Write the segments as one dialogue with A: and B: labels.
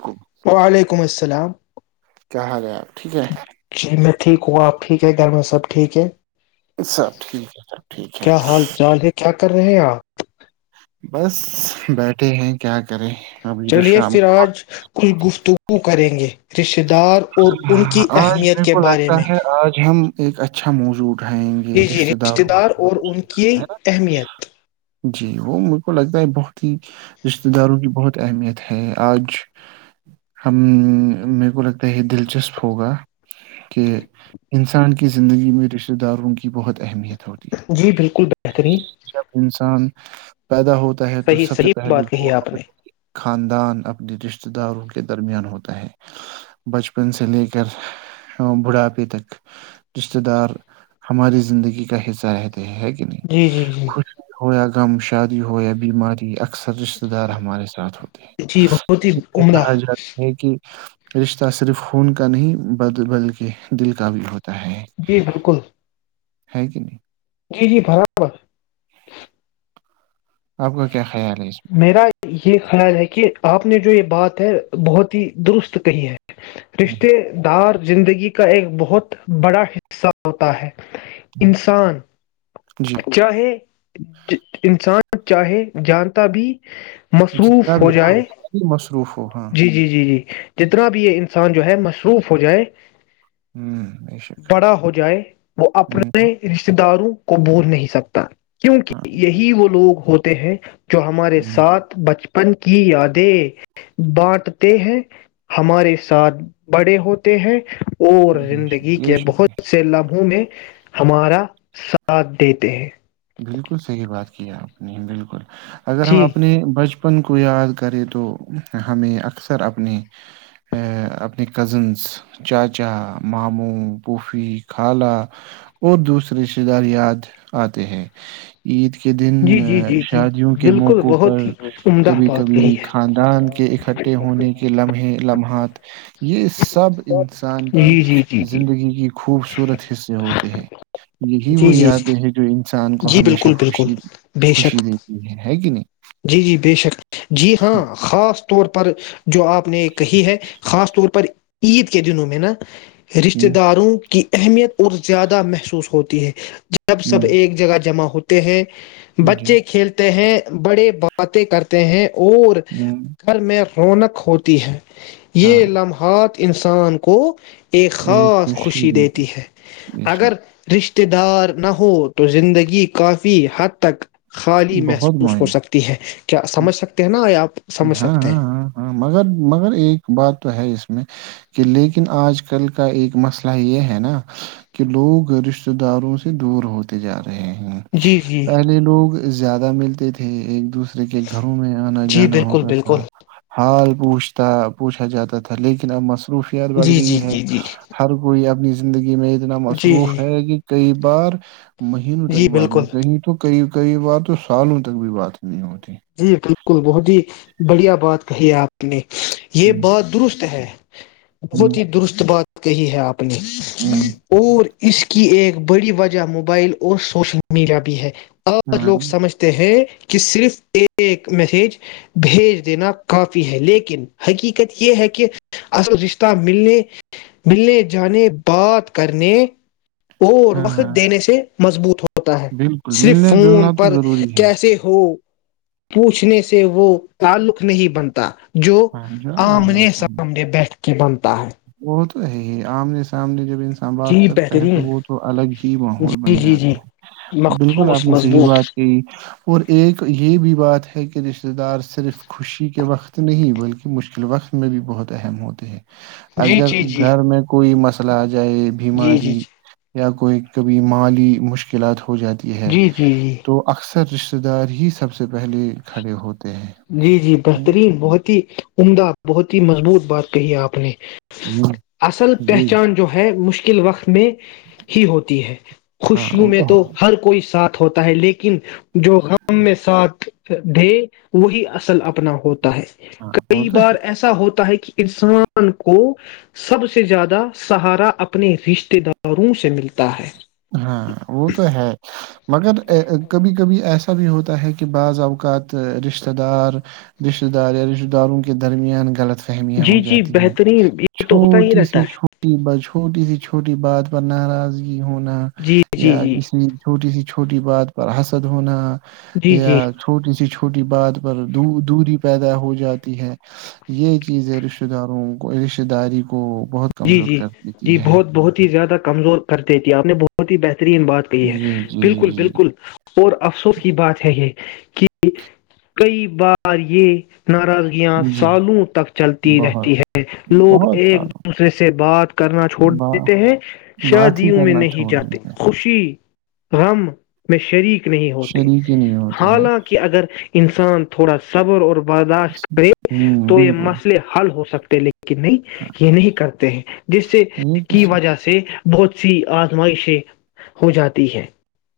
A: کیا
B: وعلیکم السلام
A: کہاں رہ ہیں آپ ٹھیک ہے
B: شی میں ٹھیک ہو آپ ٹھیک ہے گھر میں سب ٹھیک ہے
A: سب ٹھیک ہے سب ٹھیک ہے
B: کیا حال چال ہے کیا کر رہے آپ
A: بس بیٹھے ہیں کیا کرے
B: چلیے پھر آج کچھ گفتگو وہ کریں گے رشی اقتدار اور ان
A: ہے۔
B: کی
A: آج
B: اہمیت
A: میرے
B: کے
A: کو
B: بارے
A: لگتا
B: میں
A: ہے آج ہم ایک اچھا موضوع اٹھائیں گے
B: جی جی
A: رشتتے داروں
B: رشتہ دار اور ان کی
A: کا، ہے نا
B: اہمیت
A: جی وہ میر کو لگتا ہے بہت ہی رشتتے داروں کی بہت اہمیت ہے آج ہم میر کو لگتا ہی دلچسپ ہوگا کہ انسان کی زندگی میں رشتہ داروں کی بہت اہمیت ہے ہوتی
B: جی بالکل بہترین
A: جب انسان پیدا ہونے
B: صحیح صحیح بات کہی آپ نے
A: خاندان اپنے رشتتے داروں کے درمیان ہوتا ہے بچپن سے لے کر بڑھاپے تک رشتہ دار ہماری زندگی کا حصہ رہتے ہےکہ نہیں
B: جی جی جی
A: خوش بھی ہویا غم شادی ہو بیماری اکثر رشتے دار ہمارے ساتھ ہوتے ہیں
B: جی بہت ہی
A: اس لیے
B: عمدہ
A: کہا جاتا ہے کہ جی صرف خون کا نہیں بل بلکہ دل کا بھی ہوتا ہے
B: جی بالکل
A: ہے کہ نہیں
B: جی جی برابر
A: آپ کا کیا خیال ہے اس
B: میرا یہ خیال ہے کہ آپ نے جو یہ بات ہے بہت ہی درست کہی ہے
A: میں ہوں،
B: رشتے دار زندگی کا ایک بہت بڑا حصہ ہوتا ہے
A: ہوں۔
B: انسان
A: جی
B: چاہے انسان چاہے جان تبھی
A: جتنا بھی ہاں سی مصروف ہو ہاں
B: جی جی جی جی جتنا بھی یہ انسان جو ہے مصروف ہو جائے
A: ہوں بے شک
B: بڑا ہو جائے وہ
A: ہوں
B: اپنے رشتے داروں کو بول نہیں سکتا
A: ہاں
B: کیونکہ یہی وہ لوگ ہوتے تے ہیں جو ہمارے ساتھ بچپن ن کی یادیں بانٹتے ہیں ہمارے ساتھ بڑے ہوتے ہیں اور زندگی
A: بے
B: کے
A: شک
B: بہت سے لبھوں میں ہمارا ساتھ دیتے ہیں
A: بالکل صحیح بات کیا آپ نے بالکل اگر ہم
B: جی
A: اپنے بچپن بچپن کو یاد کرے تو ہمیں اکثر اپنے اپنے کزنس چاچا ماموں پھوفی خالہ اور دوسرے رشتےہ دار یاد آتے ہیں عید کی کے دن
B: جی جی جی جی
A: شادیوں کے
B: بالکل
A: موقعوں پر
B: بہت ہی عمدہ
A: کبھی
B: بات کہی
A: کبھی
B: ہے
A: خاندان کے اکٹھے ہونے کے لمحے لمحات یہ سب انسان کی
B: جی جی جی جی
A: زندگی کی خوبصورت حصے ہوتے ہیں یہی
B: جی جی
A: وہ
B: جی
A: یادیں ہیں جو چان تو
B: جی
A: ہمیشہ
B: بالکل بالکل
A: خوشی
B: بے شک
A: خوشی دیتی ہے ہے کہ نہیں
B: جی جی بے شک جی ہاں خاص طور پر جو آپ نے کہی ہے خاص طور پر عید کے دنوں میں نا رشتہ
A: ہوں،
B: داروں کی اہمیت اور زیادہ محسوس ہوتا ہے جب سب
A: ہوں،
B: ایک جگہ جمع ہوتا ہیں
A: جی
B: بچے کھیلتے ہیں بڑے باتیں کرتے ہیں اور
A: ہوں،
B: کل میں رونق ہوتی ہے
A: ہاں
B: یہ لمحات انسان کو ایک خاص خوشی دیتی ہے
A: بے
B: اگر
A: شک
B: رشتے ات دار نہ ہو تو زندگی کافی حد تک خالی میںی
A: بہت
B: محوس ہو
A: معین
B: سکتی ہے کیا سمجھ سکتے ہیں نا آپ سمجھ
A: ہاں
B: سکتے
A: ہاں
B: ہیں
A: ہاں ہاں مگر مگر ایک بات تو ہے میں کہ لیکن آج کل کا ایک مسئلہ یہ ہے نا کہ لوگ رشتے داروں سے دور ہوتے جا رہے ہیں
B: جی جی
A: پہلے لوگ زیادہ ملتے تھے ایک دوسرے کے گھروں میں آنا
B: جی
A: جانا
B: بالکل
A: ہوتا
B: بالکل
A: تھا حال پوچھتا پوچھا جاتا تھا لیکن اب مسئلہ خوفت بڑھ
B: جی
A: گئی
B: جی
A: ہے
B: جی جی
A: ہر کوئی اپنی زندگی ج میں اتنا
B: جی
A: مصروف
B: جی
A: ہے کہ کئی بار مہینوں تک
B: جی
A: بعد
B: بالکل
A: نہیں کہیں تو کئی کئی بات تو سالوں تک بھی بات نہیں ہوتی
B: جی بالکل بہت ہی بڑھیا بات کہی ہے آپ نے یہ
A: ہوں
B: بات درست ہے
A: ہوں
B: بہت ہی درست بات کہی ہے آپ نی
A: ہوں
B: اور اس کی ایک بڑی وجہ موبائل اور سوشل میڈیا بھی ہے اور لوگ
A: ہاں
B: سمجھتے ہیں کہ صرف ایک میسج بھیج دینا کافی ہے لیکن حقیقت یہ ہے کہ الزشتہ ملنے ملنے جانے بات کرنے اور وقت
A: ہاں
B: دینے سے مضبوط ہو ہوتا ہے
A: بالکل
B: صرف
A: ملنا
B: فون
A: جلنا تو
B: پر
A: ضروری ہے
B: کیسے ہو پوچھنے سے وہ تعلق نہیں بنتا جو آمنے سامنے بیٹھے کہ بنتا ہے
A: وہ تو ہے ہی آمنے سامنے انسان بات
B: جی
A: کرتا ہے تو
B: بہترین
A: وہ تو الگ ہی ماحول
B: جی
A: بن
B: جی جی
A: جاتا ہے بالکل
B: مخصوص
A: آپ نے صحیح
B: مضبوط
A: بات کی اور ایک یہ بھی بات ہے کہ رشتے دار صرف خوشی کے وقت نہیں بلکہ مشکل وقت میں بھی بہت اہم ہوتے ہیں
B: جی
A: اگر
B: جی جی
A: گھر میں کوئی مس س جائے
B: جی جی
A: بماری یا کوئی کبھی مالی مشکلات ہو ہو جاتی ہے
B: جی جی جی
A: تو اکثر سر رشتتے دار ہی سب سے پہلے کھڑے ہوتے ہیں
B: جی جی
A: ہے
B: بہترین بہت ہی عمدہ بہت ہی مضبوط بات کہی ہے آپ نے
A: نا؟ ہوں
B: اصل
A: جی
B: پہچان جو ہے مشکل قل وقت میں ہی ہوتی ہے
A: ہاں
B: خوشیوں
A: وہ
B: میں تو
A: ہے
B: ہر کوئی ساتھ ہوتا ہے لیکن جو ہم میں ساتھ ھر ڈھی [inaudible] وہی اصل اپ نا ہوتا ہے
A: ہاں وہ
B: کئی
A: تو
B: بار
A: ہے
B: ایسا ہوتا ہے کہ انسان کو سب سے زیادہ سہارا اپنے رشتے داروں سے ملتا ہے
A: ہاں وہ تو ہے مگر کبھی کبھی ایسا بھی ہوتا ہے کہ بعض اوقات رشتہ دار رشتہ دار یا رشتہ داروں کے درمیان غلط فہمیاں ہو
B: جی جی
A: جاتی ہے
B: بہترین یہ تو ہوتا ہی
A: چھوٹی
B: رہتا
A: سی
B: ہے
A: چھوٹی ب چھوٹی سی چھوٹی بات پر ناراضگی ہونا
B: جی جی جی
A: یا
B: جی
A: کسی چھوٹی سی چھوٹی بات پر حسد ہونا یا
B: جی
A: چھوٹی سی چ چھوٹی بات پر دوری پیدا ہو جاتی ہے یہ چیزیں رشتہ داروں کو رشتہ داری کو بہت
B: جی
A: کمزور
B: جی
A: کر دیتی
B: جی
A: ہے
B: بہت بہت ہی زیادہ کمزور کر دیتے ت آپ نے بہت بہت ہی بہترین بات کہی ہے
A: جی جی
B: بالکل
A: جی جی
B: بالکل اور افسوس کی بات ہے یہ کہ کئی بار یہ ناراضگیاں
A: جی
B: سالوں تک چلتی
A: بہت
B: رہتی ہے لوگ
A: بہت
B: ایک
A: سارا
B: دوسرے سے بات کرنا چھوڑ
A: بہت
B: دیتے ہیں
A: بات ہی
B: شادیوں میں
A: کرنا
B: نہیں
A: چھوڑ
B: جاتے
A: دیتے ہیں
B: خوشی غم میں شریک نہیں ہوتے
A: شریک ہی نہیں ہوتے ہیں
B: حالانکہ اگر انسان تھوڑا سبر اور برداشت کرے
A: ہوں
B: تو یہ
A: بالکل
B: مسئلے حل ہو سکتے لیکن
A: ہاں
B: نہیں نہیں کرتے ہیں جس سے
A: یہ
B: جس
A: تو
B: کی
A: صحیح
B: وجہ سے بہت سی آزمائشیں ہو جاتی ہیں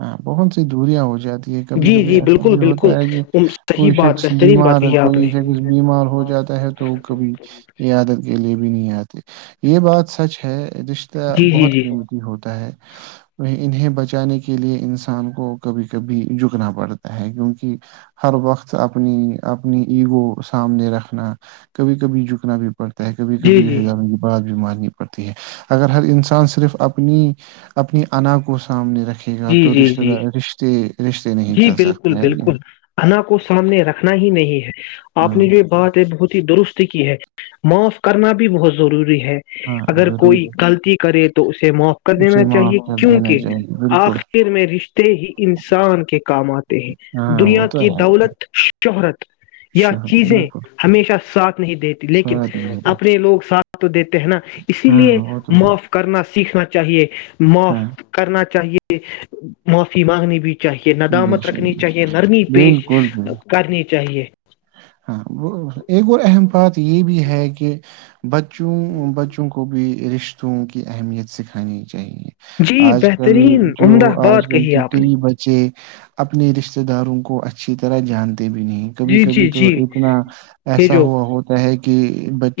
A: ہاں بہت سی دوریاں ہو جاتی ہیں یہ کبھی
B: جی
A: کبھی
B: جی
A: ایسا
B: بالکل
A: بھی ہوتا
B: بالکل
A: ہے کہ
B: ام- صحیح
A: کوئی
B: بات
A: شخص
B: بہترین بات
A: بیمار
B: کہی آپ
A: کوئی
B: نے
A: لیڈیز بیمار ہو جاتا ہے تو کبھی عادت کے لیے بھی نہیں آتے یہ بات سچ ہے رشتہ
B: جی جی
A: بہت
B: جی
A: قیمتی ہوتا ہے انہیں بچانے کی کے لیے انسان کو کبھی کبھی جھکنا پڑتا ہے کیونک ہر وقت اپنی اپنی ایگو سامنے رکھنا کبھی کبھی جھکنا بھی پڑتا ہے کبھی
B: جی
A: کبھی
B: جی
A: ہزہ میں بڑا بیماری پڑتی ہے اگر ہر انسان صرف اپنی اپنی انا کو سامنے رکھ یہ
B: جی
A: تو
B: جی
A: رشتے
B: جی
A: دار رشتے رشتے نہیں
B: جی
A: چل سکتے
B: بالکل
A: ہے کہ
B: بالکل انا کو سامنے رکھنا ہی نہیں ہے اپ
A: ہاں
B: نے یہ باتیں بہت ہی درست کی ہیں معاف کرنا بھی بہت ضروری ہے ہے
A: ہاں
B: اگر
A: ضرور
B: کوئی غلطی کرے تو اسے معاف کر دینا
A: اسے معاف
B: چاہیے
A: کر دینا
B: کیونکہ
A: چاہیے بالکل
B: آخر میں رشتے ہی انسان کام آتے ہیں
A: ہاں وہ
B: دنیا
A: تو
B: کی
A: ہے
B: دولت شہرت یا
A: شوہر
B: چیزیں
A: بالکل
B: ہمیشہ ساتھ نہیں دیتی لیکن
A: ساتھ نہیں رہتے
B: اپنے لوگ ساتھ تو دیک ہے نا اسی لیے
A: ہاں وہ تو ہے
B: معاف کرنا سی سیکھنا چاہیے معاف
A: ہاں
B: کرنا چاہیے کہ معافی مانگنی بھی چاہیے
A: بے
B: ندامت
A: شک
B: رکھنی
A: بے شک۔
B: چاہیے نرمی پیش
A: بالکل بھی
B: کرنی چاہیے
A: ہاں وہ ایک اور اہم بات یہ بھی ہے کہ بچوں بچوں کو بھی ریس رشتوں کی اہمیت سکھانی چاہیے
B: جی
A: آج کل
B: بہترین
A: جو
B: عمدہ
A: آج
B: بات
A: کل
B: کہی
A: ک
B: آپ نے
A: کئی بچے اپنے رشتےہ داروں کو اچھی طرح جانتے بھی نہیں کبھی
B: جی
A: کبھی
B: جی
A: تو
B: جی
A: اتنا
B: یہ
A: ایسا
B: جو
A: ہوا ہوتا ہے کہ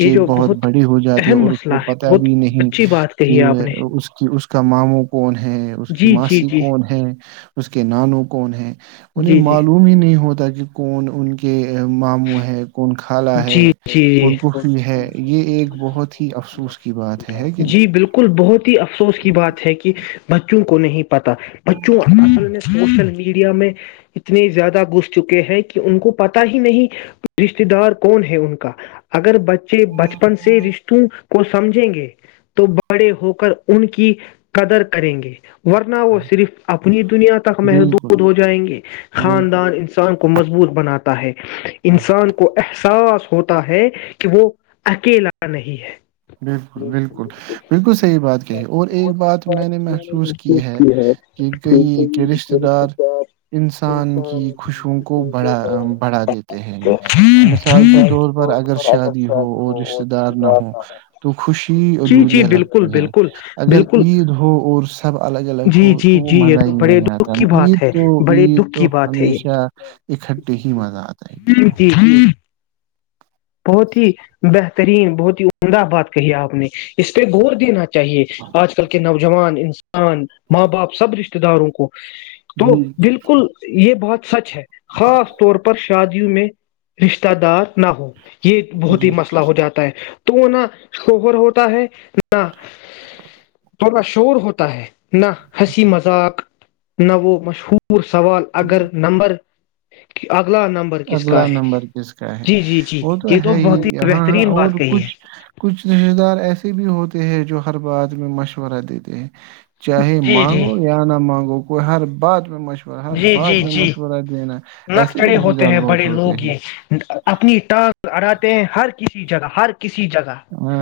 B: یہ جو
A: بہت بڑے ہو جاتے
B: اہم
A: اور اس
B: مسئلہ
A: کو
B: ہے
A: پت
B: بہت
A: بھی نہیں
B: اچھی بات
A: کہ
B: کہی ہے آپ نے
A: اس کی اس کا ماموں کون ہے اس کی
B: جی جی
A: ماسی
B: جی
A: کون ہے اس کے نانوں کون ہیں انہیں
B: جی جی جی
A: معلوم ہی نہیں ہوتا کہ کون ان کی کے ماموں ہیں
B: جی جی
A: ہے یہ
B: جی
A: ایک بہت ہی افسوس کی بات ہے ہے کہ نہیں؟
B: جی بالکل بہت ہی افسوس کی بات ہے کہ بچوں کو نہیں پتا بچوں اور سوشل میڈیا ڈیا میں اتنے زیادہ گھس چکے ہیں کہ ان کو پتا ہی نہیں ٹورسٹ دار کون ہے ان کا اگر بچ ے بچپن سے رشٹوں کو سمجھیں گے تو بڑے ہو کر ان کی قدر کریں گے ورنہ وہ صرف اپنی دنیا تک
A: بالکل
B: محدود ہو جائیں گے
A: بالکل
B: خاندان انسان کو مضبوط بناتا ہے
A: ہاں
B: انسان احساس ہوتا ہے کہ وہ اکیلا نہیں ہے
A: بالکل بالکل بالکل صحیح بات کہی اور ایک بات میں نے محسوس کی ہے کہ کئی کے رشتےہ دار انسان کی خوشو کو بڑھا بڑھا دیتے ہیں مثال کے طور پر اگر شادی ہو اور رشتتے دار نہ ہو تو خوشی
B: جی جی
A: ادھوریاں
B: بالکل
A: لگتی ہیں
B: بالکل
A: اگر
B: بالکل
A: عید ہو اور سب الگ الگ ہو
B: جی جی
A: تو وہ
B: جی یہ
A: مزہ
B: تو
A: ہی
B: بڑے
A: نہیں
B: دکھ
A: آتا
B: کی
A: عید
B: بات ہے
A: تو
B: بڑے
A: عید
B: دکھ
A: تو
B: کی بات ہے یہ
A: ہمیشہ اکٹھے ہی مزہ آتا ہے عید کو
B: ہاں بہت ہی بہترین بہت ہی عمدہ بات کہی آپ نے اس پہ غور دینا چاہیے آج کل کے نوجوان ماں باپ سب رشتتےہ رتے داروں کو تو
A: جی
B: بالکل یہ بہت سچ ہے خاص طور پر شادیوں میں رشتہ دار نہ ہو یہ بہت
A: جی
B: ہی مسئلہو جاتا ہے وہ نہ شوہر ہوتا ہے نہ تھوڑا شور ہوتا ہے نہ ہنسی مذاق نہ وہ مشہور پور سوال اگر نمبر کہ آپ اگلا نمبر کس کا
A: اگلا
B: ہے
A: نمبر کس کا ہے
B: جی جی جی
A: وہ تو
B: یہ
A: ہے
B: بہت
A: ہی ہاں ہاں
B: بہترین
A: اور
B: بات کہی ہے
A: کچھ کچھ رشد ایسے بھی ہوتے ہیں جو ہر بات میں مشورہ دیتے ہیں چاہے
B: جی جی
A: مانگو یا نہ مانگو کوئی ہر بات میں مشور مشورہ ہر بعات میں مشورہ دینا ایسے بھی رشتہ
B: ناکچڑ
A: دار
B: ہیں
A: بہت
B: بڑے
A: ہوتے
B: لوگ
A: ہیں
B: یہ اپنی تٹاک ارات ہیں ہر کسی جگہ ہر کسی جگہ
A: ہاں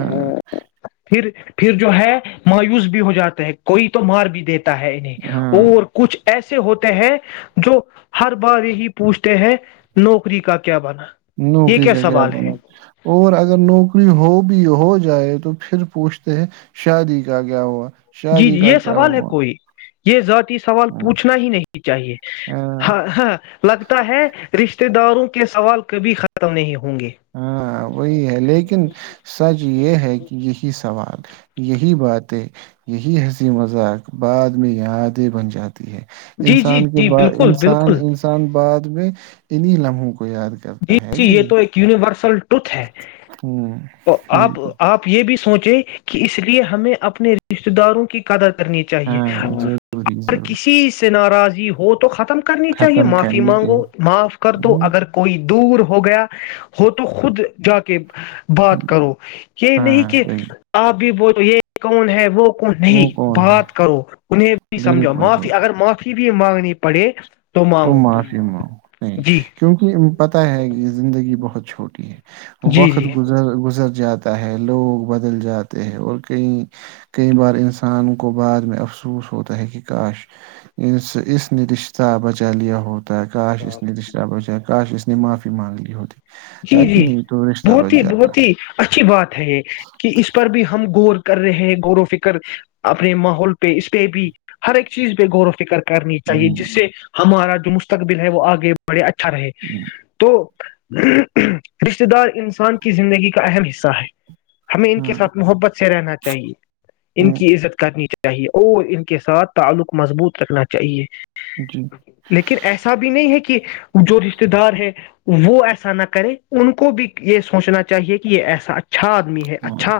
B: پھر پھر جو ہے مایوس بھی ہو جاتا ہے کوئی تو مار بھی دیتے ہے انہیں
A: ہاں
B: اور کچھ ایسے ہوتے ہیں جو ہر بار ہی پوچھتے ہیں نوکری کا کیا بنا یہ
A: نوکری کا کیا
B: سوال
A: بنا
B: ہے
A: اور اگر نوکری ہو بھی ہو جائے تو پھر پوچھتے ہیں شادی کا کیا ہوا
B: جی
A: شادی
B: جی
A: کا
B: یہ
A: کیا
B: سوال ہے
A: ہوا
B: کوئی یہ ذاتی سوال پوچھنا ہی نہیں چاہیے ہاں ہ لگتا ہے رشتے رشتہ داروں کے سوال کبھی ختم نہیں ہو
A: ہاں وہی ہے لیکن سچ یہ ہے کہ یہی سوال یہی باتیں یہی ہنسی مذاق بعد میں یادیں بن جاتے ہے
B: جی جی
A: انسان کے
B: جی
A: ب
B: بالکل
A: انسان
B: بالکل
A: انسان بات ت میں اینی لام ہک
B: جی جی یہ تو ایک یونیورس سو ٹوتھ ہے
A: ہوں
B: تو آپ
A: بالکل
B: آپ یہ بھی سوچ کہ اس لیے ہمیں اپنے رشتے داروں کی قدر نی چاہیے
A: ہاں ضروری
B: اگر
A: ضروری
B: کسی سے ناراضی ہو تو تو ختم کرنی چاہیے
A: ختم
B: معافی
A: کرنے کے
B: مانگو معاف کر دو
A: ہوں،
B: اگر دور ہو گیا ہو تو خود جا کے بات کرو یہ نہیں
A: ہاں
B: کہ
A: صحیح
B: آپ بھی بہت یہ کون ہے وہ کو
A: وہ
B: نہیں
A: کون ہے
B: بات کرو انہیں بھی سمجھو
A: بالکل بالکل
B: معافی اگر معافی بھی مانگنی پڑے
A: تو معافی م نہیں
B: جی
A: کیوں پتہ ہے کہ زندگی بہت چھوٹی ہے
B: جی
A: وقت
B: جی
A: گزر گزر جاتا ہے لوگ بدل جاتے ہیں اور کئی بار انسان کو بعد میں افسوس ہوتا ہے کہ کاش اس نے رشتہ بچا اسالیہ ہوٹ ہے کاش اس نے دشرابچ ہے کاش اس میں معافی مانگلی ہوتی
B: جی
A: ہے کہ
B: جی
A: نہیں تو رشتہ
B: بہت
A: بچ
B: ہی
A: جاتا ہے۔
B: بہت ہی اچھی بات ہے یہ کہ اس پر بھی ہم گور کر رہے ہیں غور و فکر اپنے ماحول پہ اس پہ بھی ہر ایک چیز پہ غور و فکر کرنی چاہیے
A: ہوں،
B: جس سے ہمارا جو مستقبل ہے وہ آگے بڑے اچھے اچھا رہے
A: ہوں،
B: تو [inaudible] رشتے دار انسان کی زندگی کا اہم حصہ سا ہے ہمیں ان کے
A: ہاں
B: ساتھ محبت سے رہنا چاہیے ان
A: ہوں،
B: کی عزت کرنی چاہیے چاہیے اور ان کے ساتھ تعلق مضبوط رکھنا چاہیے
A: جی
B: لیکن ایسا بھی نہیں ہے کہ جو رشتے دار ہے وہ ایسا نہ کر کرے ان کو بھی یہ سوچنا چاہیے کہ یہ ایسا اچھا اچھا آدمی ہے
A: ہاں
B: اچھا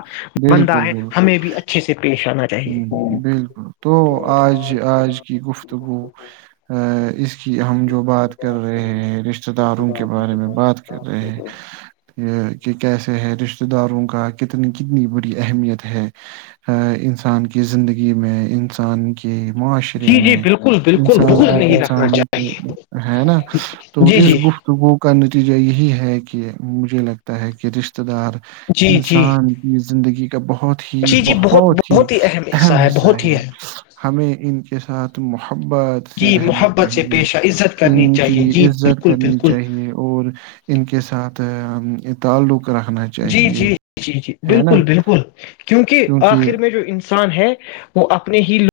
B: بندہ ہے ہمیں بھی اچھے سے پیش آنا چاہیے
A: ہممم بالکل تو آج آج کی گفتگو اس کہ ہم جو بات کر رہے ہیں رشتے داروں کے بارے میں بات کر رہے ہیں کہ کیسے ہے رش رشتے داروں کا کتنی کتنی بڑی اہمیت ہے ان انسان کی زندگی میں انسان کہ معاشرے
B: جی جی
A: میں
B: بالکل بالکل
A: انسان
B: بہت نہیں رکھنا
A: انسان
B: چاہیے
A: ہے نہ تو
B: جی
A: اس
B: جی
A: گفتگو کا نتیجہ یہی ہے کہ مجھے لگتا ہے کہ رشتے تدار
B: جی جی
A: انسان کی زندگی بہت ہی بہت ہی
B: اہم حصہ ہے بہت ہی اہم
A: ہمیں ان کے ساتھ مح بات سے
B: جی
A: رہنا
B: محبت سے
A: چاہیے
B: پیشہ عزت کرنی
A: ان کی
B: چاہیے جی
A: عزت
B: بالکل
A: کرنی
B: بالکل
A: چاہیے اور ان کے ساتھ آ یہ تعلق رکھنا
B: جی
A: چاہیے
B: جی جی جی
A: ہے نا
B: بالکل بالکل کیونکہ آخر میں جو ان سان ہے وہ اپنے ہی لوگ